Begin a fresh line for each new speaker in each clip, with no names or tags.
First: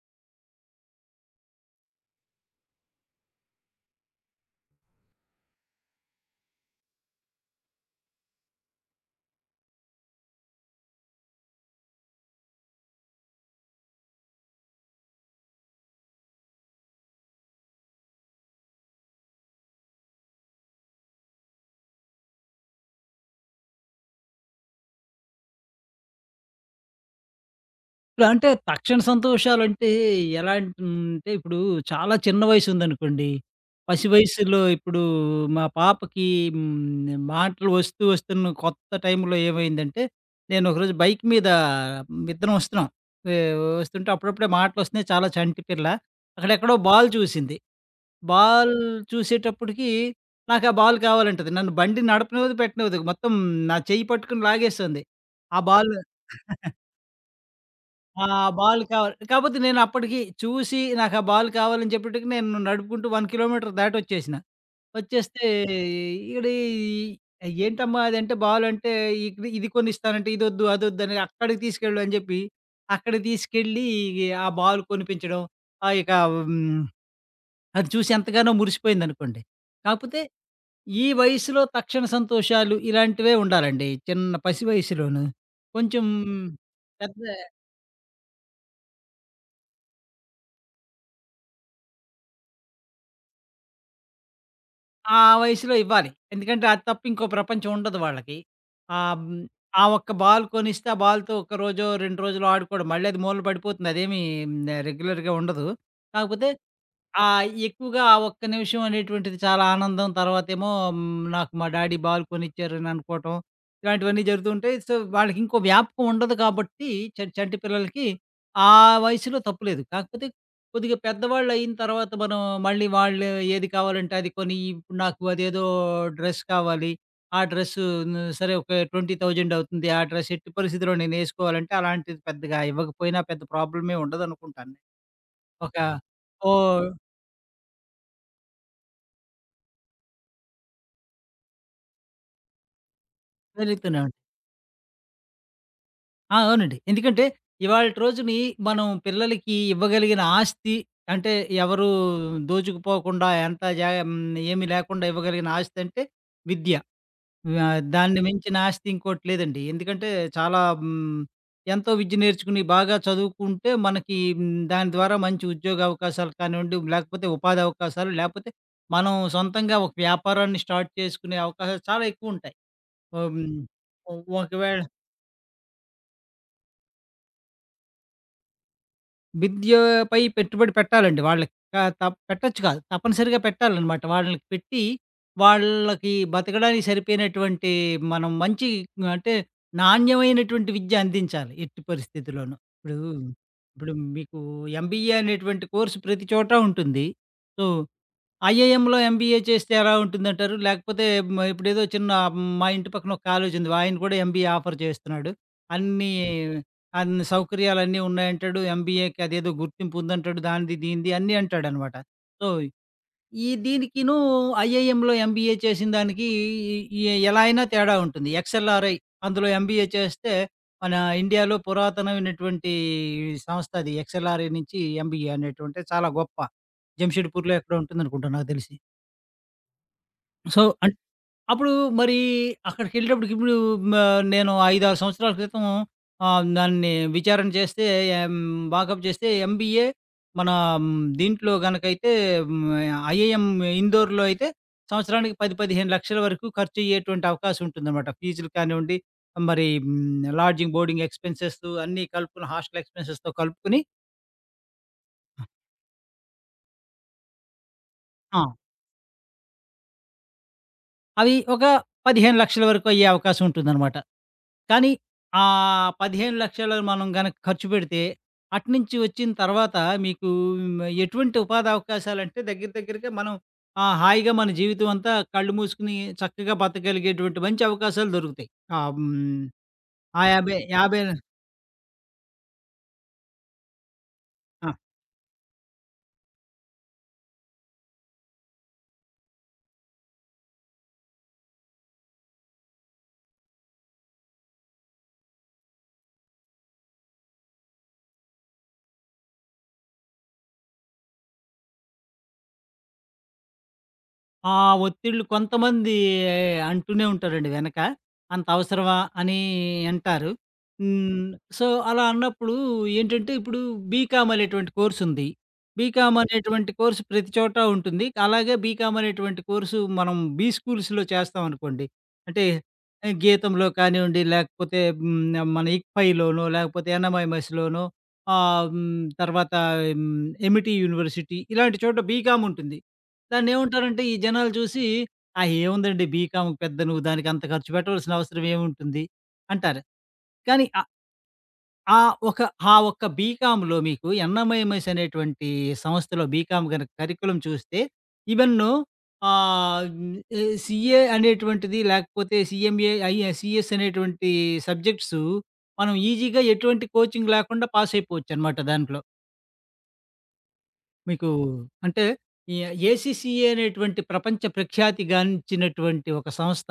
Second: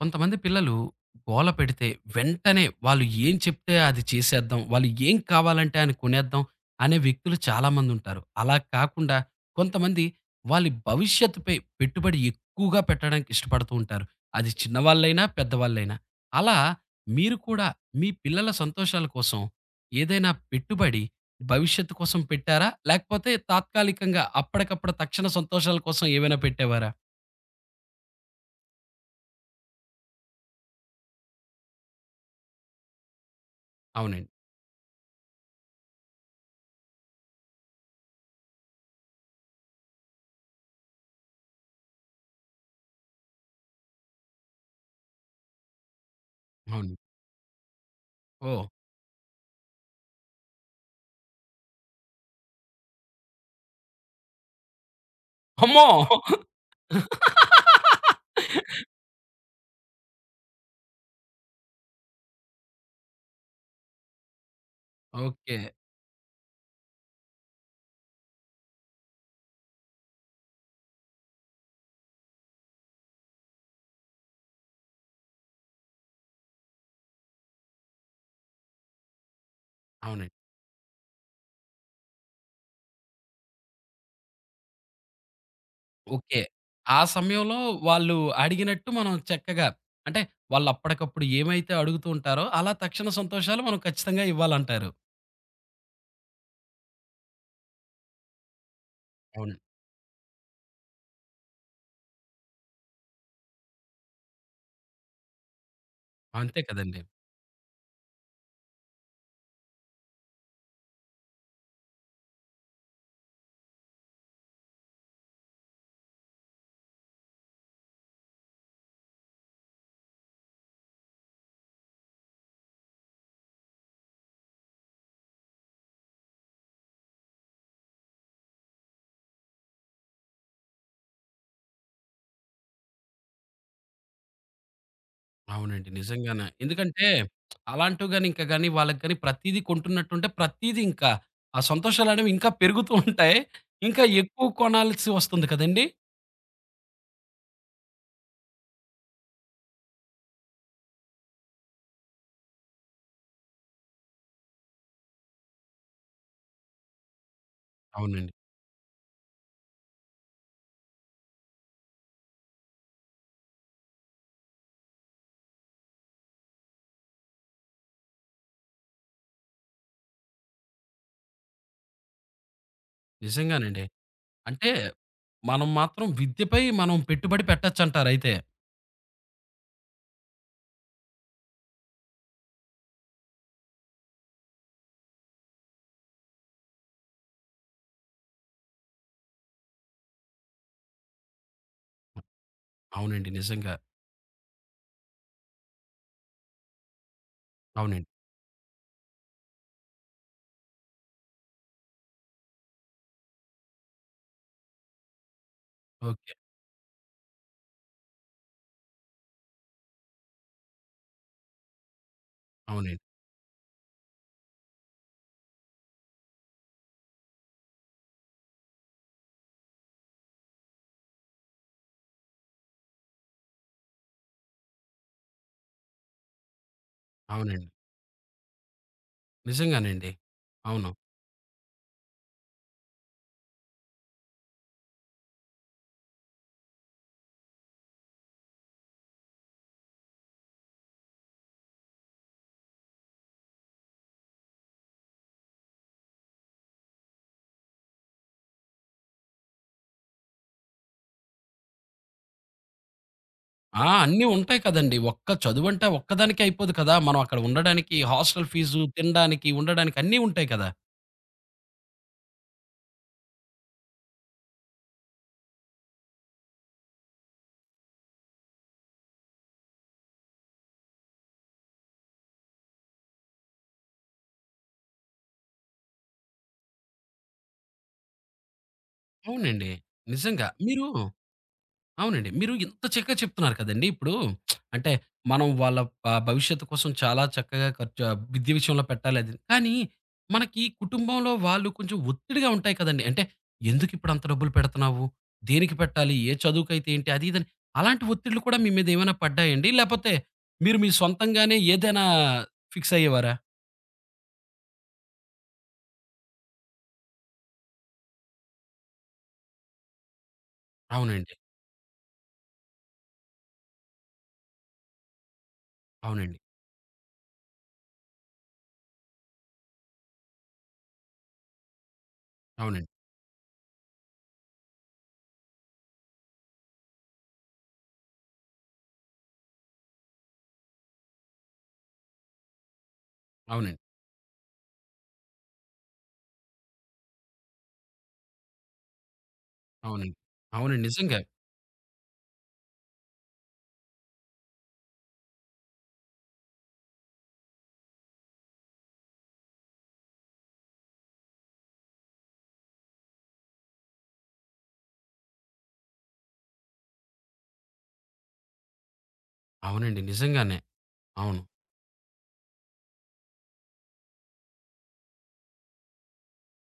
కొంతమంది పిల్లలు గోలపెడితే వెంటనే వాళ్ళు ఏం చెప్తే అది చేసేద్దాం. వాళ్ళు ఏం కావాలంటే అని కొనేద్దాం అనే వ్యక్తులు చాలామందుంటారు. అలాగా కాకుండా కొంతమంది. వాళ్ళి భవిష్యత్తుపై పెట్టుబడి ఎక్కువగా పెట్టడానికి ఇష్టపడుతూంటారు. అది చిన్నవాళ్ళైనా పెద్దవాళ్ళైనా. అలా మీరు కూడా మీ పిల్లల సంతోషాల కోసం ఏదైనా పెట్టుబడి భవిష్యత్తు కోసం పెట్టారా? లేకపోతే తాత్కాలికంగా అప్పడికప్పుడు తక్షణ సంతోషాల కోసం ఏవైనా పెట్టేవారా?
ఇప్పుడంటే తక్షణ సంతోషాలంటే ఎలాంటిందంటే ఇప్పుడు చాలా చిన్న వయసుందనుకోండి. పసి
అవునండి.
వయసులో ఇప్పుడు మా పాపకి హ్మ్, మాటలు ఒస్తూ ఒస్తున్న కొత్త టైంలో ఏమైందంటే. నేను ఒకరోజు బైక్ మీద విద్దరం ఒస్తున్నాం. య్! ఒస్తుంటే అప్పుడప్పుడే మాటలోస్తున్నాయి చాలా చంటి పిల్ల. అక్కడేక్కడో
అవును.
బాల్ చూసింది.
ఓహ్!
బాల్ చూసేటప్పటికి నాకా బాలు కావాలంటది. నన్ను బండి నడపనివ్వదు పెట్టనివ్వదు మొత్తం నా చెయ్యి పట్టుకొని లాగేస్తోంది. ఆ
హామ్మో!
బాలు ఆ బాల్ కావాలి. కాపోతే నేనప్పడికి చూసి నాకా బాల్ కావాలని చెప్పటికి నేను నడుపుకుంటూ 1 కిలోమీటరు దాటోచ్చేసినా. వచ్చేస్తే
ఓకే.
ఇ ఇడ ఏంటమ్మా అదంటే బాలంటే ఇకది ఇది కొనిస్తానంటే ఇదోద్దు అదోద్దని అక్కడికి తీసుకెళ్ళుని జెప్పి. అక్కడ తీసుకెళ్ళి ఇగ ఆ బాల్ కొనిపించడం. ఆహ్, ఇక హ్మ్. అది చూసేంతగానో మురిసిపోయిందనుకోండి. కాకపోతే
అవునండి.
ఈ వయసులో తక్షణ సంతోషాలు ఇలాంటివే ఉండాలండి చిన్న పసి వయసులోను. కొంచెం
ఓకే. ఆ
పెద్ద
సమయంలో వాళ్ళు అడిగినట్టు మనం చక్కగా అంటే వాళ్ళు అప్పడకప్పుడు ఏమైతే అడుగుతూంటారో అలా తక్షణ సంతోషాలు మనం ఖచ్చితంగా ఇవ్వాలంటారు.
ఆ వయసులో ఇవ్వాలి. ఎందుకంటే అదప్పు ఇంకో ప్రపంచం ఉండదు వాళ్ళకి. అం
అవును.
ఆ ఒక్క బాల్ కొనిస్తే ఆ బాల్‌తో ఒక రోజో 2 రోజులో ఆడుకోవడం. మళ్ళాది మూలన బడిపోతుంది. అదేమీ ఆహ్, రెగ్యులర్‌గా ఉండదు. కాకపోతే
అంతే కదండీ.
ఆహ్, ఎక్కువగా ఆ ఒక్క నిమిషమనేటువంటిది చాలా ఆనందం తర్వాతేమో హ్మ్, నాకు మా డ్యాడీ బాల్‌ కోనిచ్చారననుకోవటం. ఇలాంటివన్నీ జరుగుతూంటాయి. సో వాళ్ళకింకో వ్యాపకం ఉండదు కాబట్టి చ చంటి పిల్లలకి ఆ వయసులో తప్పు లేదు. కాకపోతే కొద్దిగా పెద్దవాళ్ళైన తర్వాత మనం మళ్ళీ వాళ్ళు ఏది కావాలంటే అది కోనియి ఇప్పుడు నాకు అదేదో డ్రెస్ కావాలి. ఆ డ్రెస్సు ను సరే ఒక ట్వెంటీ థౌసండవుతుంది ఆ డ్రెస్ ఎట్టి పరిస్థితిలో నేనేసుకోవాలంటే అలాంటిది పెద్దగా ఇవ్వకపోయినా పెద్ద ప్రాబ్లమే ఉండదనుకుంటాను. ఒక
అవునండి. నిజంగానే.
ఓహ్
ఎందుకంటే అలాంటివి గాని ఇంకా గాని వాళ్ళకి గాని ప్రతీదీ కొంటున్నట్టుంటే ప్రతీదీంకా, ఆ సంతోషాలనేవి ఇంకా పెరుగుతూంటాయి.
జరుగుతనే
ఇంకా
ఉన్
ఎక్కువ కొనాలిసోస్తుంది కదండీ!
ఆ! అవునండి. ఎందుకంటే, ఇవాలిటి రోజుని మనం పిల్లలకి ఇవ్వగలిగిన ఆస్తి, అంటే ఎవరూ దోచుకుపోకుండా ఎంత జ హ్మ్ ఏమి లేకుండా ఇవ్వగలిగిన ఆస్తి అంటే, విద్య. వ దాన్ని
అవునండి.
మించిన ఆస్తి ఇంకోటి లేదండి. ఎందుకంటే, చాలా హ్మ్. ఎంతో విద్య నేర్చుకొని, బాగా చదువుకుంటే, మనకి మ్ దాని ద్వారా మంచి ఉద్యోగ అవకాశాలు కానివ్వండి, లేకపోతే ఉపాధి అవకాశాలు లేపోతే, మనం సొంతంగా ఒక వ్యాపారాన్ని స్టార్ట్ చేసుకునే అవకాశాలు చాలా ఎక్కువు ఉంటాయి. అబ
నిజంగానండి. అంటే,
ఒకవేళ
మనం మాత్రం విద్యపై మనం పెట్టుబడి పెట్టొచ్చంటారయితే.
విద్యోపై పెట్టుబడి పెట్టాలండి, వాళ్ళకి. కా తప్ పెట్టొచ్చు కాదు, తప్పనిసరిగా పెట్టాలనమాట. వాళ్ళకి పెట్టి, వాళ్ళకి బతకడానికి సరిపోయినటువంటి మనం మంచి అంటే నాణ్యమైనటువంటి విద్య అందించాలి. ఎట్టి
హ్మ్.
పరిస్థితిలోను. ఇప్పుడు,
అవునండి. నిజంగా.
ఇప్పుడు మీకు ఎంబీఏ అనేటువంటి కోర్స్ ప్రతి చోటా ఉంటుంది. సో
అవునండి.
ఐఏఎంలో ఎంబీఏ చేస్తే ఎలా ఉంటుందంటారు? లేకపోతే హ్మ్. ఇప్పుడేదో చిన్న మా ఇంటి పక్కన ఒక కాలేజుంది, ఆయన కూడా ఎంబీఏ ఆఫర్ చేస్తున్నాడు. అన్ని,
ఓకే.
అన్ని సౌకర్యాలన్నీ ఉన్నాయంటాడు. ఎంబీఏకి అదేదో గుర్తింపు ఉందంటాడు దానిది, దీనిది అన్నీ అంటాడనమాట. సో,
అవునండి.
ఈ దీనికిను ఐఐఎంలో ఎంబీఏ చేసినదానికి, ఈ ఎలా అయినా తేడా ఉంటుంది. ఎక్స్ఎల్ఆర్ఐ అందులో ఎంబీఏ చేస్తే మన ఇండియాలో పురాతనమైనటువంటి, ఈ సంస్థ అది ఎక్స్ఎల్ఆర్ఐ నుంచి ఎంబీఏ అనేటువంటేది చాలా గొప్ప. జంషేడ్పూర్లో
అవునండి.
ఎక్కడ ఉంటుందనుకుంటా నాకు తెలిసి.
నిజంగానండి.
సో, అం
అవును.
అప్పుడు మరి అక్కడికెళ్ళేటప్పటికి ఇప్పుడు మా నేను 5, 6 సంవత్సరాల క్రితం ఆహ్, దాన్ని విచారణ చేస్తే ఎ హ్మ్, బాకప్ చేస్తే ఎంబీఏ మన హ్మ్, దీంట్లో గనకైతే హ్మ్, ఐఐఎం ఇండోర్‌లో అయితే సంవత్సరానికి 1000000, 1500000 వరకు ఖర్చయ్యేటువంటి అవకాశం ఉంటుందనమాట. ఫీజులు కానివ్వండి మరి హ్మ్, లాడ్జింగ్, బోర్డింగ్ ఎక్స్పెన్సెస్ అన్నీ కలుపుకున్న హాస్టల్ ఎక్స్పెన్సెస్‌తో కలుపుకొని
ఆ! అన్నీ ఉంటాయి కదండీ. ఒక్క
ఆ!
చదువంటే ఒక్కదానికే అయిపోదు కదా! మనం అక్కడ ఉండడానికి హాస్టల్
ఆ!
ఫీజు, తినడానికి, ఉండడానికి అన్నీ ఉంటాయి కదా!
అవి ఒక 1500000 వరకు అయ్యే అవకాశం ఉంటుందన్నమాట. కానీ, ఆ 1500000 మనం గనక ఖర్చుపెడితే అటు నుంచి వచ్చిన తర్వాత మీకు హ్మ్, ఆహ్, ఎటువంటి ఉపాధవకాశాలంటే దగ్గర దగ్గరగా మనం ఆహ్, హాయిగా మన జీవితమంతా కళ్ళు మూసుకొని చక్కగా బతకగలిగేటువంటి మంచి అవకాశాలు దొరుకుతాయి. ఆహ్, హ్మ్
అవునండి. నిజంగా.
ఆయాబై
మీరు
యాభయా
అవునండి. మీరు ఇంత చక్కగా చెప్తున్నారు కదండీ ఇప్పుడు
ఆ!
అంటే మనం వాళ్ళ ఆహ్, భవిష్యత్తు కోసం చాలా చక్కగా ఖర్చు ఆహ్, విద్య విషయంలో పెట్టాలది, కానీ, మనకి కుటుంబంలో వాళ్ళు కొంచెం ఒత్తిడిగా ఉంటాయి కదండీ. అంటే ఎందుకిప్పుడంత డబ్బులు పెడుతున్నావు? దేనికి పెట్టాలి? ఏ చదువుకైతే ఏంటి? అది ఇదని అలాంటి ఒత్తిడిలు కూడా మీ మీదేమైనా పడ్డాయండి? లేపోతే, మీరు మీ సొంతంగానే ఏదైనా ఫిక్స్ అయ్యేవారా?
ఆ ఒత్తిళ్ళు కొంతమంది అంటూనే ఉంటారండి వెనక. అంత అవసరమా అని అంటారు. హ్మ్.
అవునండి.
సో అలా అన్నప్పుడు ఏంటంటే ఇప్పుడు బీకామ్ అనేటువంటి కోర్స్ ఉంది. బీకామ్
అవునండి.
అనేటువంటి కోర్స్ ప్రతి చోటా ఉంటుంది. అలాగే బీకామ్ అనేటువంటి కోర్స్ మనం బీస్కూల్స్‌లొ చేస్తామనుకోండి. అంటే.
అవునండి.
గీతంలో కానివ్వండి. లేకపోతే, హ్మ్, మన ఇప్పాయిలోనో లేకపోతే యన్నామయమసిలోనో ఆ, హ్మ్ తర్వాత హ్మ్. 'Amity' university. ఇలాంటి చోట బీకామ్ ఉంటుంది. దాన్ని
అవునండి.
ఏముంటారంటే ఈ జనాలు చూసి. ఆహ్, ఏముందండి బీకామ్ పెద్ద నువ్వు దానికి అంత ఖర్చుపెట్టవాల్సిన అవసరం ఏముంటుంది? అంటారు.
అవునండి.
కానీ ఆ
అవునండి. నిజంగా.
ఆ ఒక్క ఆ ఒక్క బీకామ్‌లొ మీకు యన్నామయమస్ అనేటువంటి సంస్థలో బీకామ్ గన కరికులం చూస్తే. ఇవెన్నో. ఆహ్, హ్మ్. ఏ సీఏ అనేటువంటిది. లేకపోతే సీఎంఏ ఐఎస్ సీఎస్ అనేటువంటి సబ్జెక్ట్స్. మనం ఈజీగా ఎటువంటి కోచింగ్ లేకుండా పాస్ అయిపోవచ్చునమాట దాంట్లో.
అవునండి. నిజంగానే.
మీకు
అవును.
అంటే ఈ ఏసీసీఏ అనేటువంటి ప్రపంచ ప్రఖ్యాతిగానించినటువంటి ఒక సంస్థ.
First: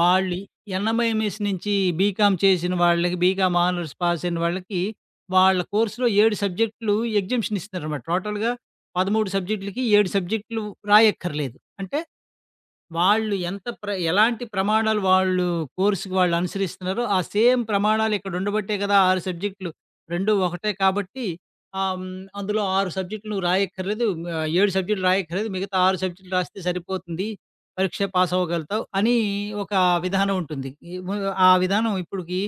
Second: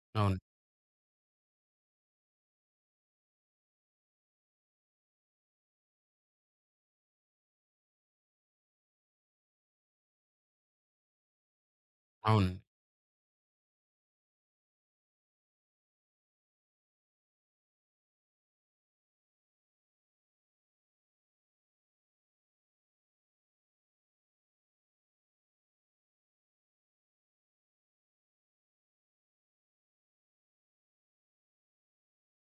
వాళ్ళు
అవును.
ఎన్ఎంఎంఎస్ నుంచి బీకామ్ చేసిన వాళ్ళకి బీకామ్ ఆనర్స్ పాస్ అయిన వాళ్ళకి, వాళ్ళ కోర్స్‌లో 7 సబ్జెక్టులు ఎగ్జామషన్ ఇస్తున్నారనమాట. టోటల్‌గా 13 సబ్జెక్టులకి, 7 సబ్జెక్టులు రాయక్కర్లేదు. అంటే
అవును.
వాళ్ళు ఎంత ప్ర ఎలాంటి ప్రమాణాలు వాళ్ళు కోర్స్‌‌కి వాళ్ళు అనుసరిస్తున్నారో. ఆ సేమ్ ప్రమాణాలు ఇక్కడ ఉండబట్టాయి కదా! 6 సబ్జెక్టులు. 2 ఒకటే కాబట్టి. ఆ! హ్మ్ అందులో 6 సబ్జెక్టులు నువ్వు రాయక్కర్లేదు. మ ఆహ్, 7 సబ్జెక్టులు రాయక్కర్లేదు. మిగతా 6 సబ్జెక్టులు రాస్తే సరిపోతుంది. పరీక్ష పాస్ అవ్వగలుగుతావు. అని ఒక విధానం ఉంటుంది. ఆ ము ఆ విధానం ఇప్పటికి,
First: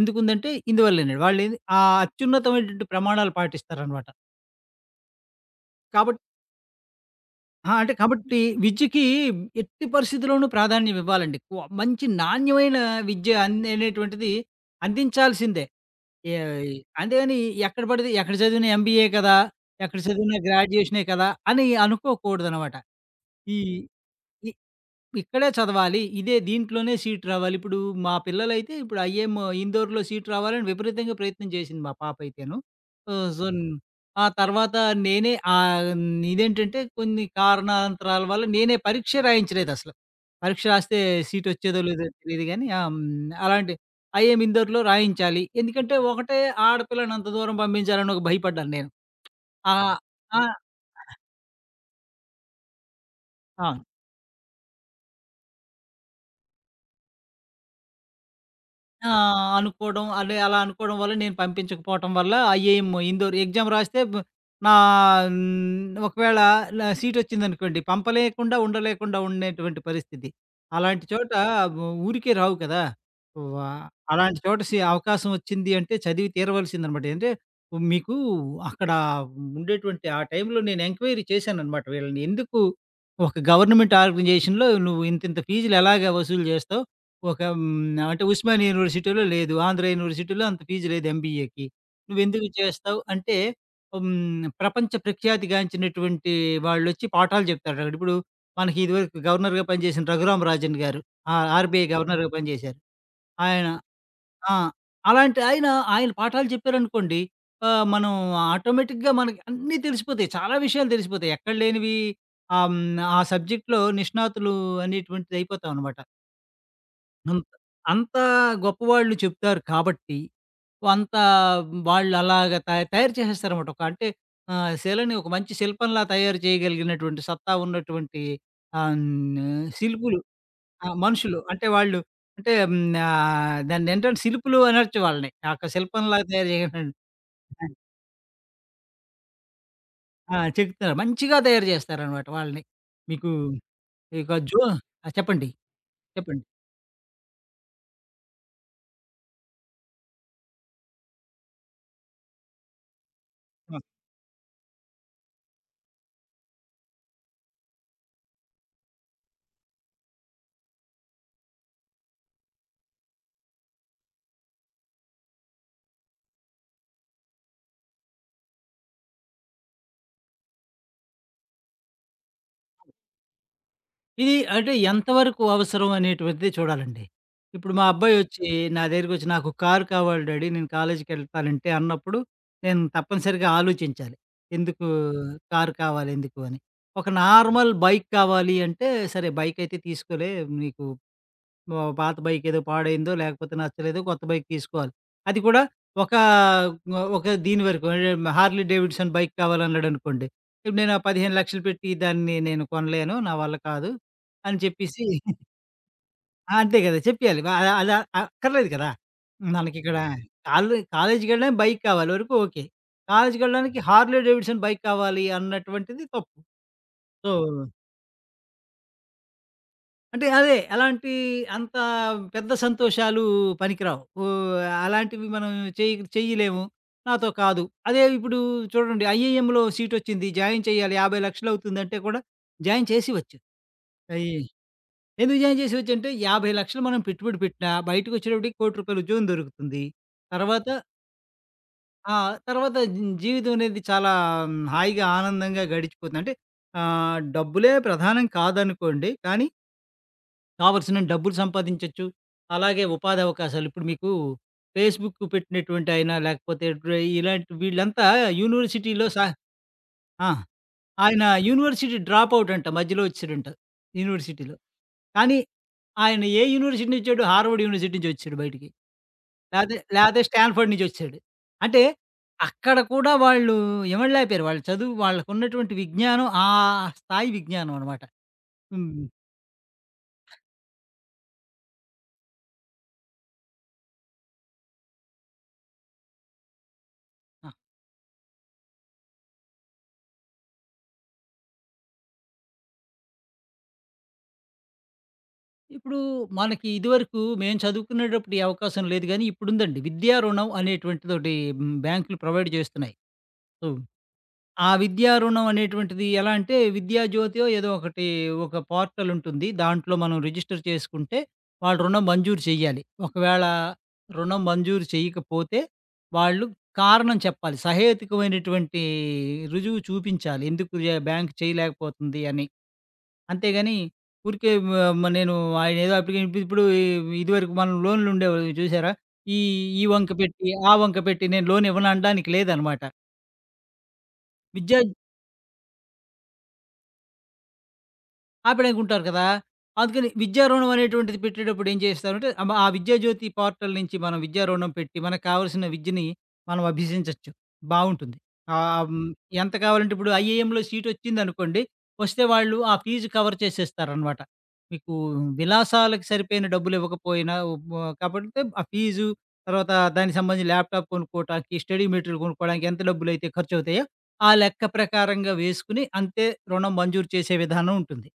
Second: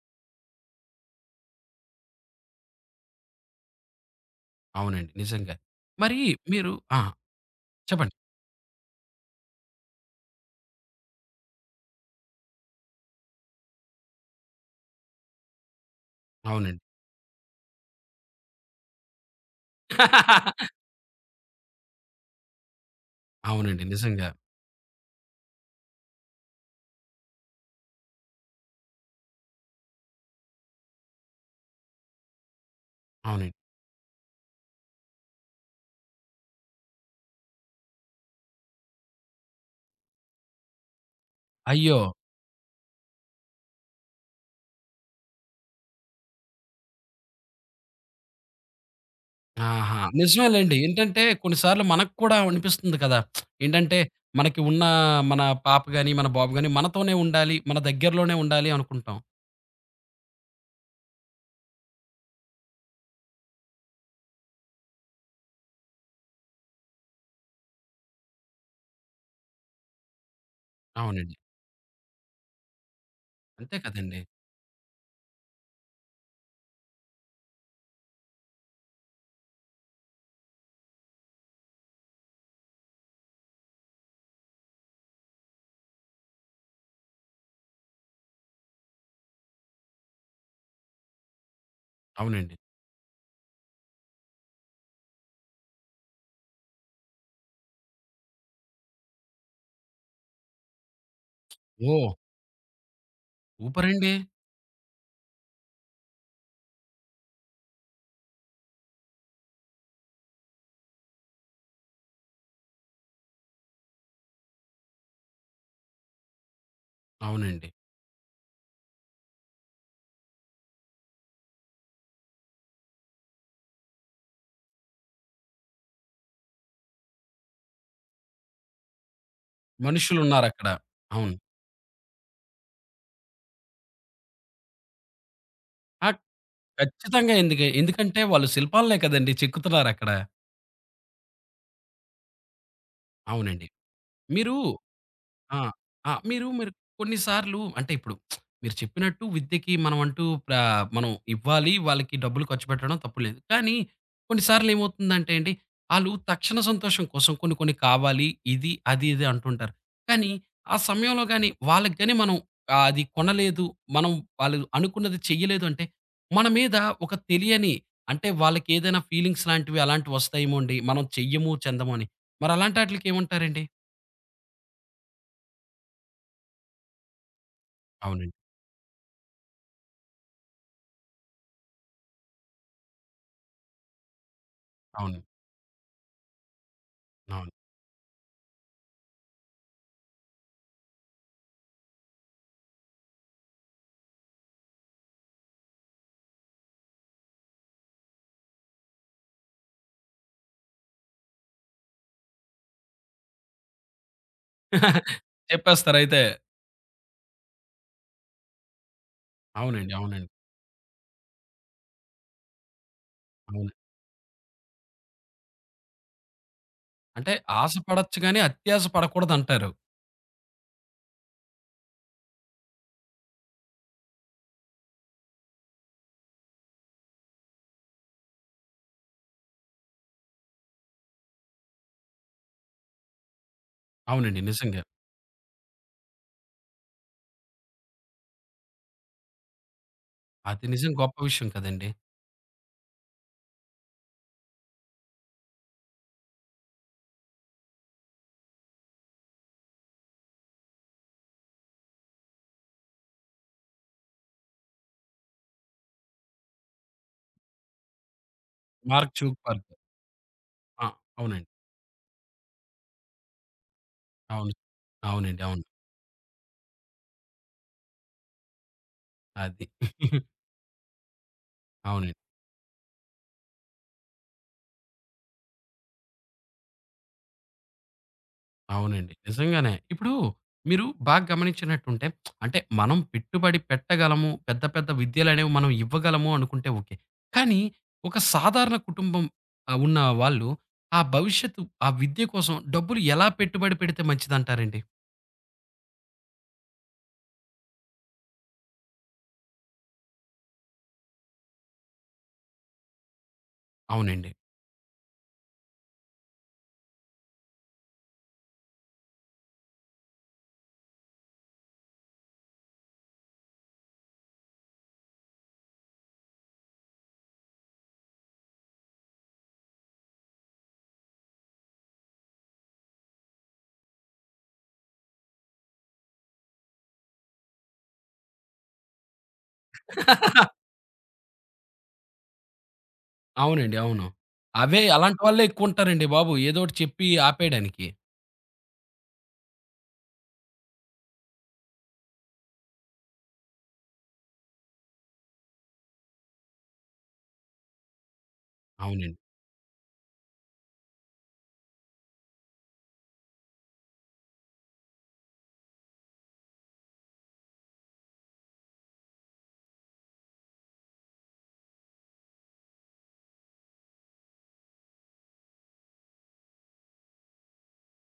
ఎందుకుందంటే ఇందువల్లనండి. వాళ్ళేవి ఆ అత్యున్నతమైనటువంటి ప్రమాణాలు పాటిస్తారనమాట.
అవునండి నిజంగా.
కాబట్
మరి మీరు ఆ!
ఆ! అంటే
చెప్పండి.
కాబట్టి విద్యకి ఎట్టి పరిస్థితిలోనూ ప్రాధాన్యం ఇవ్వాలండి ఎక్కువ. మంచి నాణ్యమైన విద్య అన్ అనేటువంటిది అందించాల్సిందే. యాయి
అవునండి.
అంతేగాని ఎక్కడ బడితే ఎక్కడ చదివినా ఎంబీఏ కదా! ఎక్కడ చదివినా గ్రాడ్యుయేషనే గదా! అని అనుకోకూడదనమాట. ఈ
అవునండి. నిజంగా.
ఈ ఇక్కడే చదవాలి. ఇదే దీంట్లోనే సీటు రావాలి. ఇప్పుడు మా పిల్లలైతే ఇప్పుడు ఐఎం ఇందోర్‌లో సీటు రావాలని విపరీతంగా ప్రయత్నం జేసింది మా పాపయితేను. సొ
అవునండి.
జున్ ఆ తర్వాత నేనే ఆహ్, ఇదేంటంటే కొన్ని కారణాంతరాల వల్ల నేనే పరీక్షే రాయించలేదసల. పరీక్ష రాస్తే సీటొచ్చేదో
అయ్యో!
లేదో తెలీదుగానీ ఆ! హ్మ్, అలాంటి ఐఎం ఇందోర్‌లో రాయించాలి. ఎందుకంటే ఒకటే ఆడపిల్లనంత దూరం పంపించాలని ఒక భయపడ్డాను నేను. ఆహ్,
ఆహా!
ఆ! ఆ!
నిజమేలెండి. ఏంటంటే కొన్నిసార్లు మనక్కూడా అనిపిస్తుంది కదా!
ఆ!
ఏంటంటే మనకి ఉన్న మన పాప గాని, మన బాబు గాని మనతోనే ఉండాలి, మన దెగ్గరలోనే ఉండాలి
ఆ!
అనుకుంటాం.
అనుకోడం. అదె అలా అనుకోడం వల్ల నేను పంపించకపోటం వల్ల ఐఏఎమ్ ఇందోరు ఎగ్జామ్ రాస్తే బ్ నా హ్, ఒకవేళ నా సీటొచ్చిందనుకోండి, పంపలేకుండా ఉండలేకుండా ఉండేటువంటి పరిస్థితి. అలాంటి చోట
అవునండి.
ఊరికే రావు గదా! వ్వా
అంతే కదండి.
అలాంటి చోట సి అవకాశమోచ్చింది అంటే చదివి తీరవల్సిందనమాట. ఏంటే మీకు అక్కడ ఉండేటువంటి ఆ టైంలో నేను ఎంక్వైరీ చేశాననమాట వీళ్ళని ఎందుకు, ఒక గవర్నమెంట్ ఆర్గనైజేషన్‌లో నువ్వింతింత ఫీజులెలాగ వసూలు జేస్తావు? ఒక హ్మ్, అంటే ఉస్మానియ యూనివర్సిటీలో లేదు. ఆంధ్ర యూనివర్సిటీలో అంత ఫీజ్ లేదు ఎంబీఏకి. నువ్వెందుకు
అవునండి.
చేస్తావు? అంటే, హ్మ్. ప్రపంచ ప్రఖ్యాతి గాంచినటువంటి వాళ్ళొచ్చి పాఠాలు చెప్తారు. ఇప్పుడు మనకి ఇదివరకు గవర్నర్‌గా పనిచేసిన 'రఘురామ్ రాజన్' గారు. ఆ ఆర్‌బిఐ
ఓహ్!
గవర్నర్‌గా పని జేశారు. ఆయన.
సూపరండి.
ఆ! అలాంటి ఆయన ఆయన పాఠాలు చెప్పారనుకోండి. ఆ! మనం ఆటోమేటిక్‌గా మనకి అన్నీ తెలిసిపోతాయి. చాలా విషయాలు తెలిసిపోతాయి. ఎక్కడ లేనివి? ఆహ్, హ్మ్, ఆ సబ్జెక్ట్‌లో నిష్ణాతులు అనేటువంటిది అయిపోతామనమాట. అం
అవునండి.
అంతా గొప్పవాళ్ళు చెప్తారు కాబట్టి, కొంత వాళ్ళలాగా త తయారు చేసేస్తారనమాట. ఒక అంటే ఆహ్, శిలని ఒక మంచి శిల్పంలా తయారు చేయగలిగినటువంటి సత్తా ఉన్నటువంటి ఆహ్, హ్మ్, ఆహ్, శిల్పులు
మనుషులున్నారక్కడ.
ఆ!
అవును.
మనుషులు. అంటే వాళ్ళు అంటే హ్మ్, ఆహ్, దాన్నేంటంటే శిల్పులు అనొచ్చు వాళ్ళని. ఆ ఒక్క
ఆ!
శిల్పంలాగా తయారు చేయట
ఖచ్చితంగా, ఎందుకే
హ్మ్.
ఎందుకంటే వాళ్ళు శిల్పాల్నే కదండీ! చెక్కుతున్నారక్కడ.
ఆ! చెక్కుతారు. మంచిగా తయారు చేస్తారనమాట వాళ్ళని. మీకు
అవునండి.
ఇగ
మీరు
జు ఆ! చెప్పండి.
ఆ! ఆ!
చెప్పండి.
మీరు మరి కొన్నిసార్లు అంటే ఇప్పుడు మీరు చెప్పినట్టు విద్యకి మనమంటూ ప్ర మనం ఇవ్వాలి, వాళ్ళకి డబ్బులు ఖర్చుపెట్టడం తప్పు లేదు. కానీ,
ఆ!
కొన్నిసార్లేమవుతుందంటే అండి ఆళ్ళు తక్షణ సంతోషం కోసం కొన్ని కొన్ని కావాలి ఇది, అది, ఇది అంటుంటారు. కానీ ఆ సమయంలో గాని వాళ్ళకి గాని మనం ఆహ్, అది కొనలేదు మనం వాళ్ళు అనుకున్నది చెయలేదు అంటే, మన మీద ఒక తెలియని అంటే వాళ్ళకేదైనా ఫీలింగ్స్ లాంటివి అలాంటివొస్తాయేమోండి మనం చెయ్యము చెందము అని. మరలాంటి ఆటిలకి ఏమంటారండి?
ఇది అంటే ఎంతవరకు అవసరం అనేటువంటిది చూడాలండి. ఇప్పుడు మా
అవునండి.
అబ్బాయొచ్చి నా దగ్గరకొచ్చి "నాకు కారు కావాలి డ్యాడీ, నేను కాలేజికెళ్తానంటే" అన్నప్పుడు నేను తప్పనిసరిగా ఆలోచించాలి. ఎందుకు
అవును.
కారు కావాలెందుకు అని. ఒక
అవును.
నార్మల్ బైక్ కావాలి అంటే సరే బైక్ అయితే తీసుకోలే. నీకు ఆహ్, పాత బైకేదో పాడైందో లేకపోతే, నచ్చలేదు కొత్త బైక్ తీసుకోవాలి. అది కూడా ఒక, ఒ ఒక దీని వరకు. అంటే హార్లీ డేవిడ్సన్ బైక్ కావాలన్నాడనుకోండి, ఇప్పుడు నేను ఆ 1500000 పెట్టి దాన్ని నేను కొనలేను. నా వల్ల కాదు అని చెప్పేసి
చెప్పేస్తారయితే.
ఆ! అంతే గదా! చెప్పియాలి. ఆహ్, అలా అకర్లేదు కదా!
అవునండి.
మనకిక్కడ
అవునండి.
కాలు కాలేజుకెళ్లడానికి బైక్ కావాలి వరకు ఓకే.
అవును.
కాలేజుకెళ్ళడానికి హార్లీ డేవిడ్సన్ బైక్ కావాలి అన్నటువంటిది తప్పు. సో
అంటే ఆశ పడొచ్చు గానీ, అత్యాశ పడకూడదంటారు.
అంటే, అదే అలాంటి అంతా పెద్ద సంతోషాలు పనికి రావు. ఓ, అలాంటివి మనం చేయక్ చేయలేము, నాతో కాదు. అదే ఇప్పుడు చూడండి ఐఏఎంలో సీటోచ్చింది జాయిన్ చేయాలి 50,00,000 లక్ష‌లు అవుతుందంటే, కూడా జాయిన్ చేసివచ్చు. ఆహ్, ఇ
అవునండి. నిజంగా.
ఎందుకు జాయిన్ చేసేవచ్చాంటే, 50,00,000 లక్షలు మనం పెట్టుబడి పెట్టినా బయటికోచ్చేటప్పటికి 1,00,00,000 రూపాయల ఉద్యోగం దొరుకుతుంది.
అది
తర్వాత
నిజం, గొప్ప విషయం కదండీ.
ఆ! తర్వాత జ్ జీవితమనేది చాలా హాయిగా ఆనందంగా గడిచిపోతుందంటే, ఆహ్, డబ్బులే ప్రధానం కాదనుకోండి. కానీ కావాల్సినంతా డబ్బులు సంపాదించొచ్చు, అలాగే ఉపాధవకాశాలు. ఇప్పుడు మీకు ఫేస్‌బుక్ పెట్టినటువంటయినా లేకపోతే డ్ర ఇలాంటి వీళ్ళంతా యూనివర్సిటీలో
మార్క్
సా
జుక్‌బర్గ్.
ఆ!
ఆ!
ఆయన
అవునండి.
యూనివర్సిటీ డ్రాపవుటంట మధ్యలో ఒచ్చేడంట
అవును.
యూనివర్సిటీలో.
అవునండి.
కానీ
అవును.
ఆయన ఏ యూనివర్సిటీనుచ్చాడు, హార్వర్డ్ యూనివర్సిటీ నుంచోచ్చాడు బయటికి.
అది.
లేతే, లేతే స్టాండ్ ఫర్డ్ నుంచోచ్చాడు. అంటే,
అవునండి.
అక్కడ కూడా వాళ్ళు ఇవడలేకపోయారు. వాళ్ళు చదువు వాళ్ళకున్నటువంటి విజ్ఞానం, ఆ స్థాయి విజ్ఞానమనమాట. హ్మ్.
అవునండి. నిజంగానే. ఇప్పుడు మీరు బాగా గమనించినట్టుంటే, అంటే మనం పెట్టుబడి పెట్టగలము, పెద్ద, పెద్ద విద్యలనేవి మనం ఇవ్వగలము అనుకుంటే ఓకే.
ఆ!
కానీ, ఒక సాధారణ కుటుంబం ఆహ్, ఉన్న వాళ్ళు ఆ భవిష్యత్తు, ఆ విద్య కోసం డబ్బులు ఎలా పెట్టుబడి పెడితే మంచిదంటారండి?
ఇప్పుడూ మనకి ఇదివరకు, మేము చదువుకునేటప్పుడీ అవకాశం లేదు గానీ, ఇప్పుడుందండి. విద్యా రుణం అనేటువంటిదోటి. హ్మ్, బ్యాంకులు ప్రొవైడ్ జేస్తున్నాయి. సో,
అవునండి.
ఆ విద్యారుణం అనేటువంటిది ఎలా అంటే, విద్యాజ్యోతో ఏదో ఒకటి ఒక పోర్టలుంటుంది. దాంట్లో మనం రిజిస్టర్ చేసుకుంటే, వాళ్ళు రుణం మంజూరు చేయాలి. ఒకవేళ, రుణం మంజూరు చేయకపోతే, వాళ్ళు కారణం చెప్పాలి. సహేతుకమైనటువంటీ రుజువు చూపించాలి. ఎందుకు బ్యాంక్ చేయలేకపోతుంది అని. అంతేగాని, ఊరికే వ నేను, ఆయన ఏదో అప్లికేషను నింపి ఇప్పుడు ఇదివరకు మనం లోన్లు ఉండేవి చూసారా? ఈ ఈ వంక పెట్టి, ఆ వంక పెట్టి, నేను లోనివ్వను అనడానికి లేదనమాట.
అవునండి. అవును.
విద్య
అవే, అలాంటి వాళ్ళే ఎక్కువ ఉంటారండి బాబు. ఏదో ఒకటి చెప్పి ఆపేయడానికి.
ఆపేడానికుంటారు గదా! అందుకని విద్యా రుణం అనేటువంటిది పెట్టేటప్పుడు ఏం జేస్తారంటే, అబ్ ఆ విద్యాజ్యోతి పోర్టల్ నుంచి మనం విద్యరుణం పెట్టి మనకు కావాల్సిన విద్యని మనం అభ్యసించొచ్చు. బావుంటుంది. ఆహ్, హ్మ్,
అవునండి.
ఎంత కావాలంటే ఇప్పుడు ఐఐఎంలో సీటొచ్చిందనుకోండి, వస్తే వాళ్ళు ఆ ఫీజు కవర్ చేసేస్తారనమాట. మీకు విలాసాలకి సరిపోయిన డబ్బులివ్వకపోయినా, ఉ కాబట్టితే ఆ ఫీజు, తర్వాత దానికి సంబంధించి ల్యాప్టాప్ కొనుక్కోటానికి, స్టడీ మెటిరిల్ కొనుక్కోవడానికి, ఎంత డబ్బులైతే ఖర్చువుతాయో, ఆ లెక్క ప్రకారంగా వేసుకొని, అంతే రుణం మంజూరు చేసే విధానం ఉంటుంది.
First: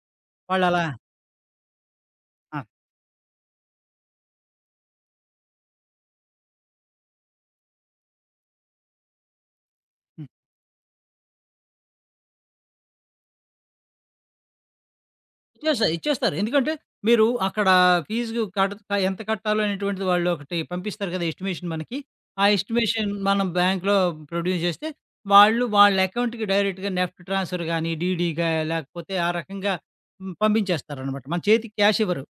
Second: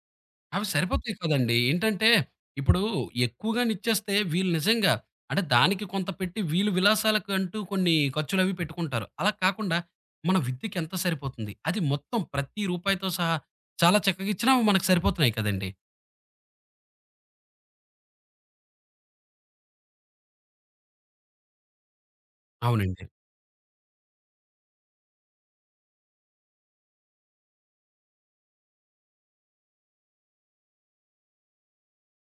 అవి
వాళ్ళలా
సరిపోతాయి కదండీ! ఏంటంటే,
ఆ!
ఇప్పుడు ఎక్కువగానిచ్చేస్తే, వీళ్ళు నిజంగా అంటే, దానికి కొంత పెట్టి, వీళ్ళు విలాసాలకంటూ కొన్ని ఖర్చులు అవి పెట్టుకుంటారు. అలా కాకుండా,
హ్మ్.
మన విద్యకి ఎంత సరిపోతుంది, అది మొత్తం ప్రతి రూపాయితో సహా చాలా చక్కగా ఇచ్చినా, మనకు సరిపోతున్నాయి కదండీ!
ఇచ్చేస్తారు. ఇచ్చేస్తారు. ఎందుకంటే మీరు అక్కడ ఫీజు కట్ క ఎంత కట్టాలో, అనేటువంటిది వాళ్ళు ఒకటి పంపిస్తారు గదా!~ ఎస్టిమేషన్ మనకి. ఆ
అవునండి.
ఎస్టిమేషన్ మనం బ్యాంక్లో ప్రొడ్యూస్ చేస్తే, వాళ్ళు, వాళ్ళ అకౌంట్‌కి డైరెక్ట్‌గా నెఫ్ట్ ట్రాన్స్ఫర్ గానీ, డీడీగా లేకపోతే ఆ రకంగా హ్మ్, పంపించేస్తారనమాట. మన చేతికి క్యాష్ ఇవ్వరు.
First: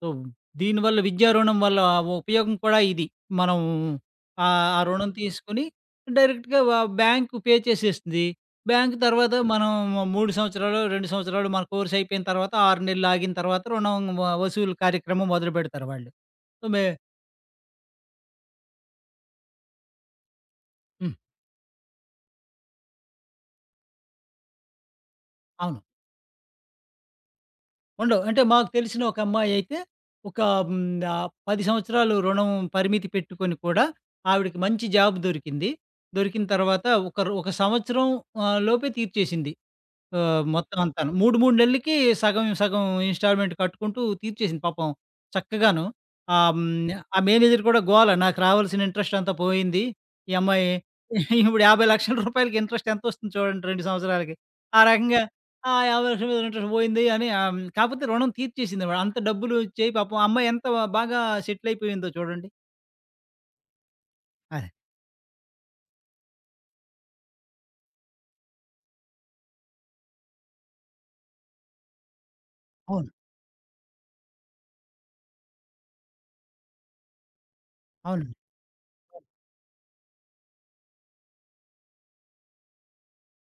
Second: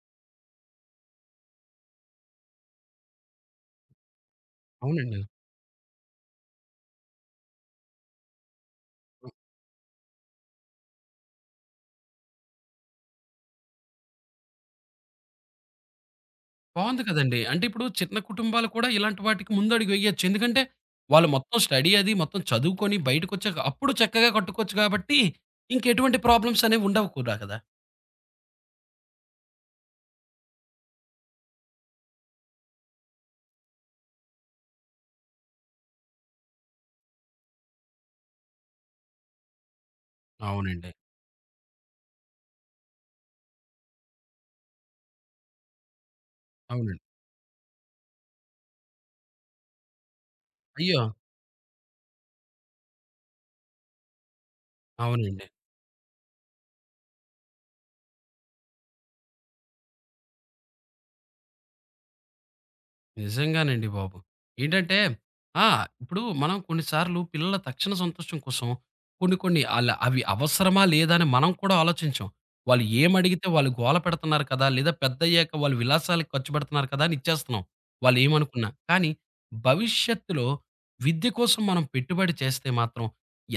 సో, దీనివల్ల విద్యారుణం వల్ల ఆ ఉపయోగం కూడా ఇది. మనం, ఆ రుణం
అవునండి.
తీసుకొని డైరెక్ట్‌గా వ బ్యాంక్ పే చేసేస్తుది. బ్యాంక్
హ్మ్.
తర్వాత మనం 3 సంవత్సరాలో, 2 సంవత్సరాలో, మన కోర్స్ అయిపోయిన తర్వాత 6 నెలలు ఆగిన తర్వాత రుణం వ వసూలు కార్యక్రమం మొదలుపెడతారు వాళ్ళు. సమే
బావుంది కదండీ! అంటే, ఇప్పుడు చిన్న కుటుంబాలు కూడా ఇలాంటి వాటికి ముందడుగు వేయొచ్చు. ఎందుకంటే,
హ్మ్.
వాళ్ళు మొత్తం స్టడీ అది మొత్తం చదువుకొని బయటకొచ్చాక, అప్పుడు చక్కగా కట్టుకోవచ్చు కాబట్టి,
అవును.
ఇంకెటువంటి ప్రాబ్లమ్స్ అనేవి ఉండవుకూడా కదా!
ఉండవు. అంటే మాకు తెలిసిన ఒక అమ్మాయి అయితే, ఒక హ్మ్. ఆహ్, 10 సంవత్సరాలు రుణం పరిమితి పెట్టుకొని కూడా, ఆవిడకి మంచి జాబ్ దొరికింది. దొరికిన తర్వాత ఒకరు ఒక సంవత్సరం ఆహ్, లోపే తీర్చేసింది. ఆహ్, మొత్తం
అవునండి.
అంతాను. 3, 3 నెల్లకి సగం సగం ఇన్‌స్టాల్‌మెంట్ కట్టుకుంటూ తీర్చేసింది పాపం. చక్కగాను. ఆహ్, హ్మ్.
అవునండి.
ఆ మేనేజరు గూడా గోల నాకు రావాల్సిన ఇంట్రెస్ట్ అంతా పోయింది. ఈ అమ్మాయి
అయ్యో!
ఇప్పుడు 5000000 ఇంట్రెస్ట్ ఇంట్రెస్ట్ ఎంతొస్తుంది చూడండి 2 సంవత్సరాలకి. ఆ రకంగా.
అవునండి.
ఆ! 5000000 రూపాయలకి ఇంట్రెస్ట్ పోయింది అని. ఆహ్, హ్మ్. కాపోతే రుణం తీర్చేసిందిమాట. అంత డబ్బులు వచ్చయి పాపం అమ్మాయి ఎంత బాగా సెటిల్ అయిపోయిందో చూడండి.
నిజంగానండి బాబు!
అదే.
ఏంటంటే, ఆ! ఇప్పుడు మనం కొన్నిసార్లు పిల్లల తక్షణ సంతోషం కోసం, కొన్ని కొన్ని ఆళ్ళ అవి అవసరమా లేదా అని మనం కూడా ఆలోచించం.
అవును.
వాల్లేమడిగితే వాళ్ళు గోలపెడుతున్నారు కదా! లేదా పెద్దయ్యాక వాళ్ళు విలాసాలకు ఖర్చుపెడుతున్నారు కదా! అని ఇచ్చేస్తున్నాం. వాళ్ళు
అవునండి.
ఏమనుకున్నా. కానీ, భవిష్యత్తులో విద్య కోసం మనం పెట్టుబడి చేస్తే మాత్రం.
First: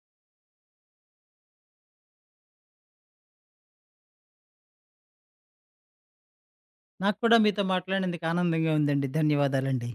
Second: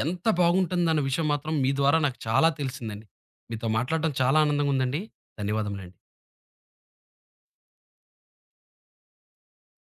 ఎంత బాగుంటుందన్న విషయం మాత్రం మీ ద్వారా నాకు చాలా తెలిసిందండి. మీతో మాట్లాడడం చాలా ఆనందంగుందండి. ధన్యవాదమలండి.
నాకు కూడా మీతో మాట్లాడినందుకు ఆనందంగా ఉందండి. ధన్యవాదాలండి.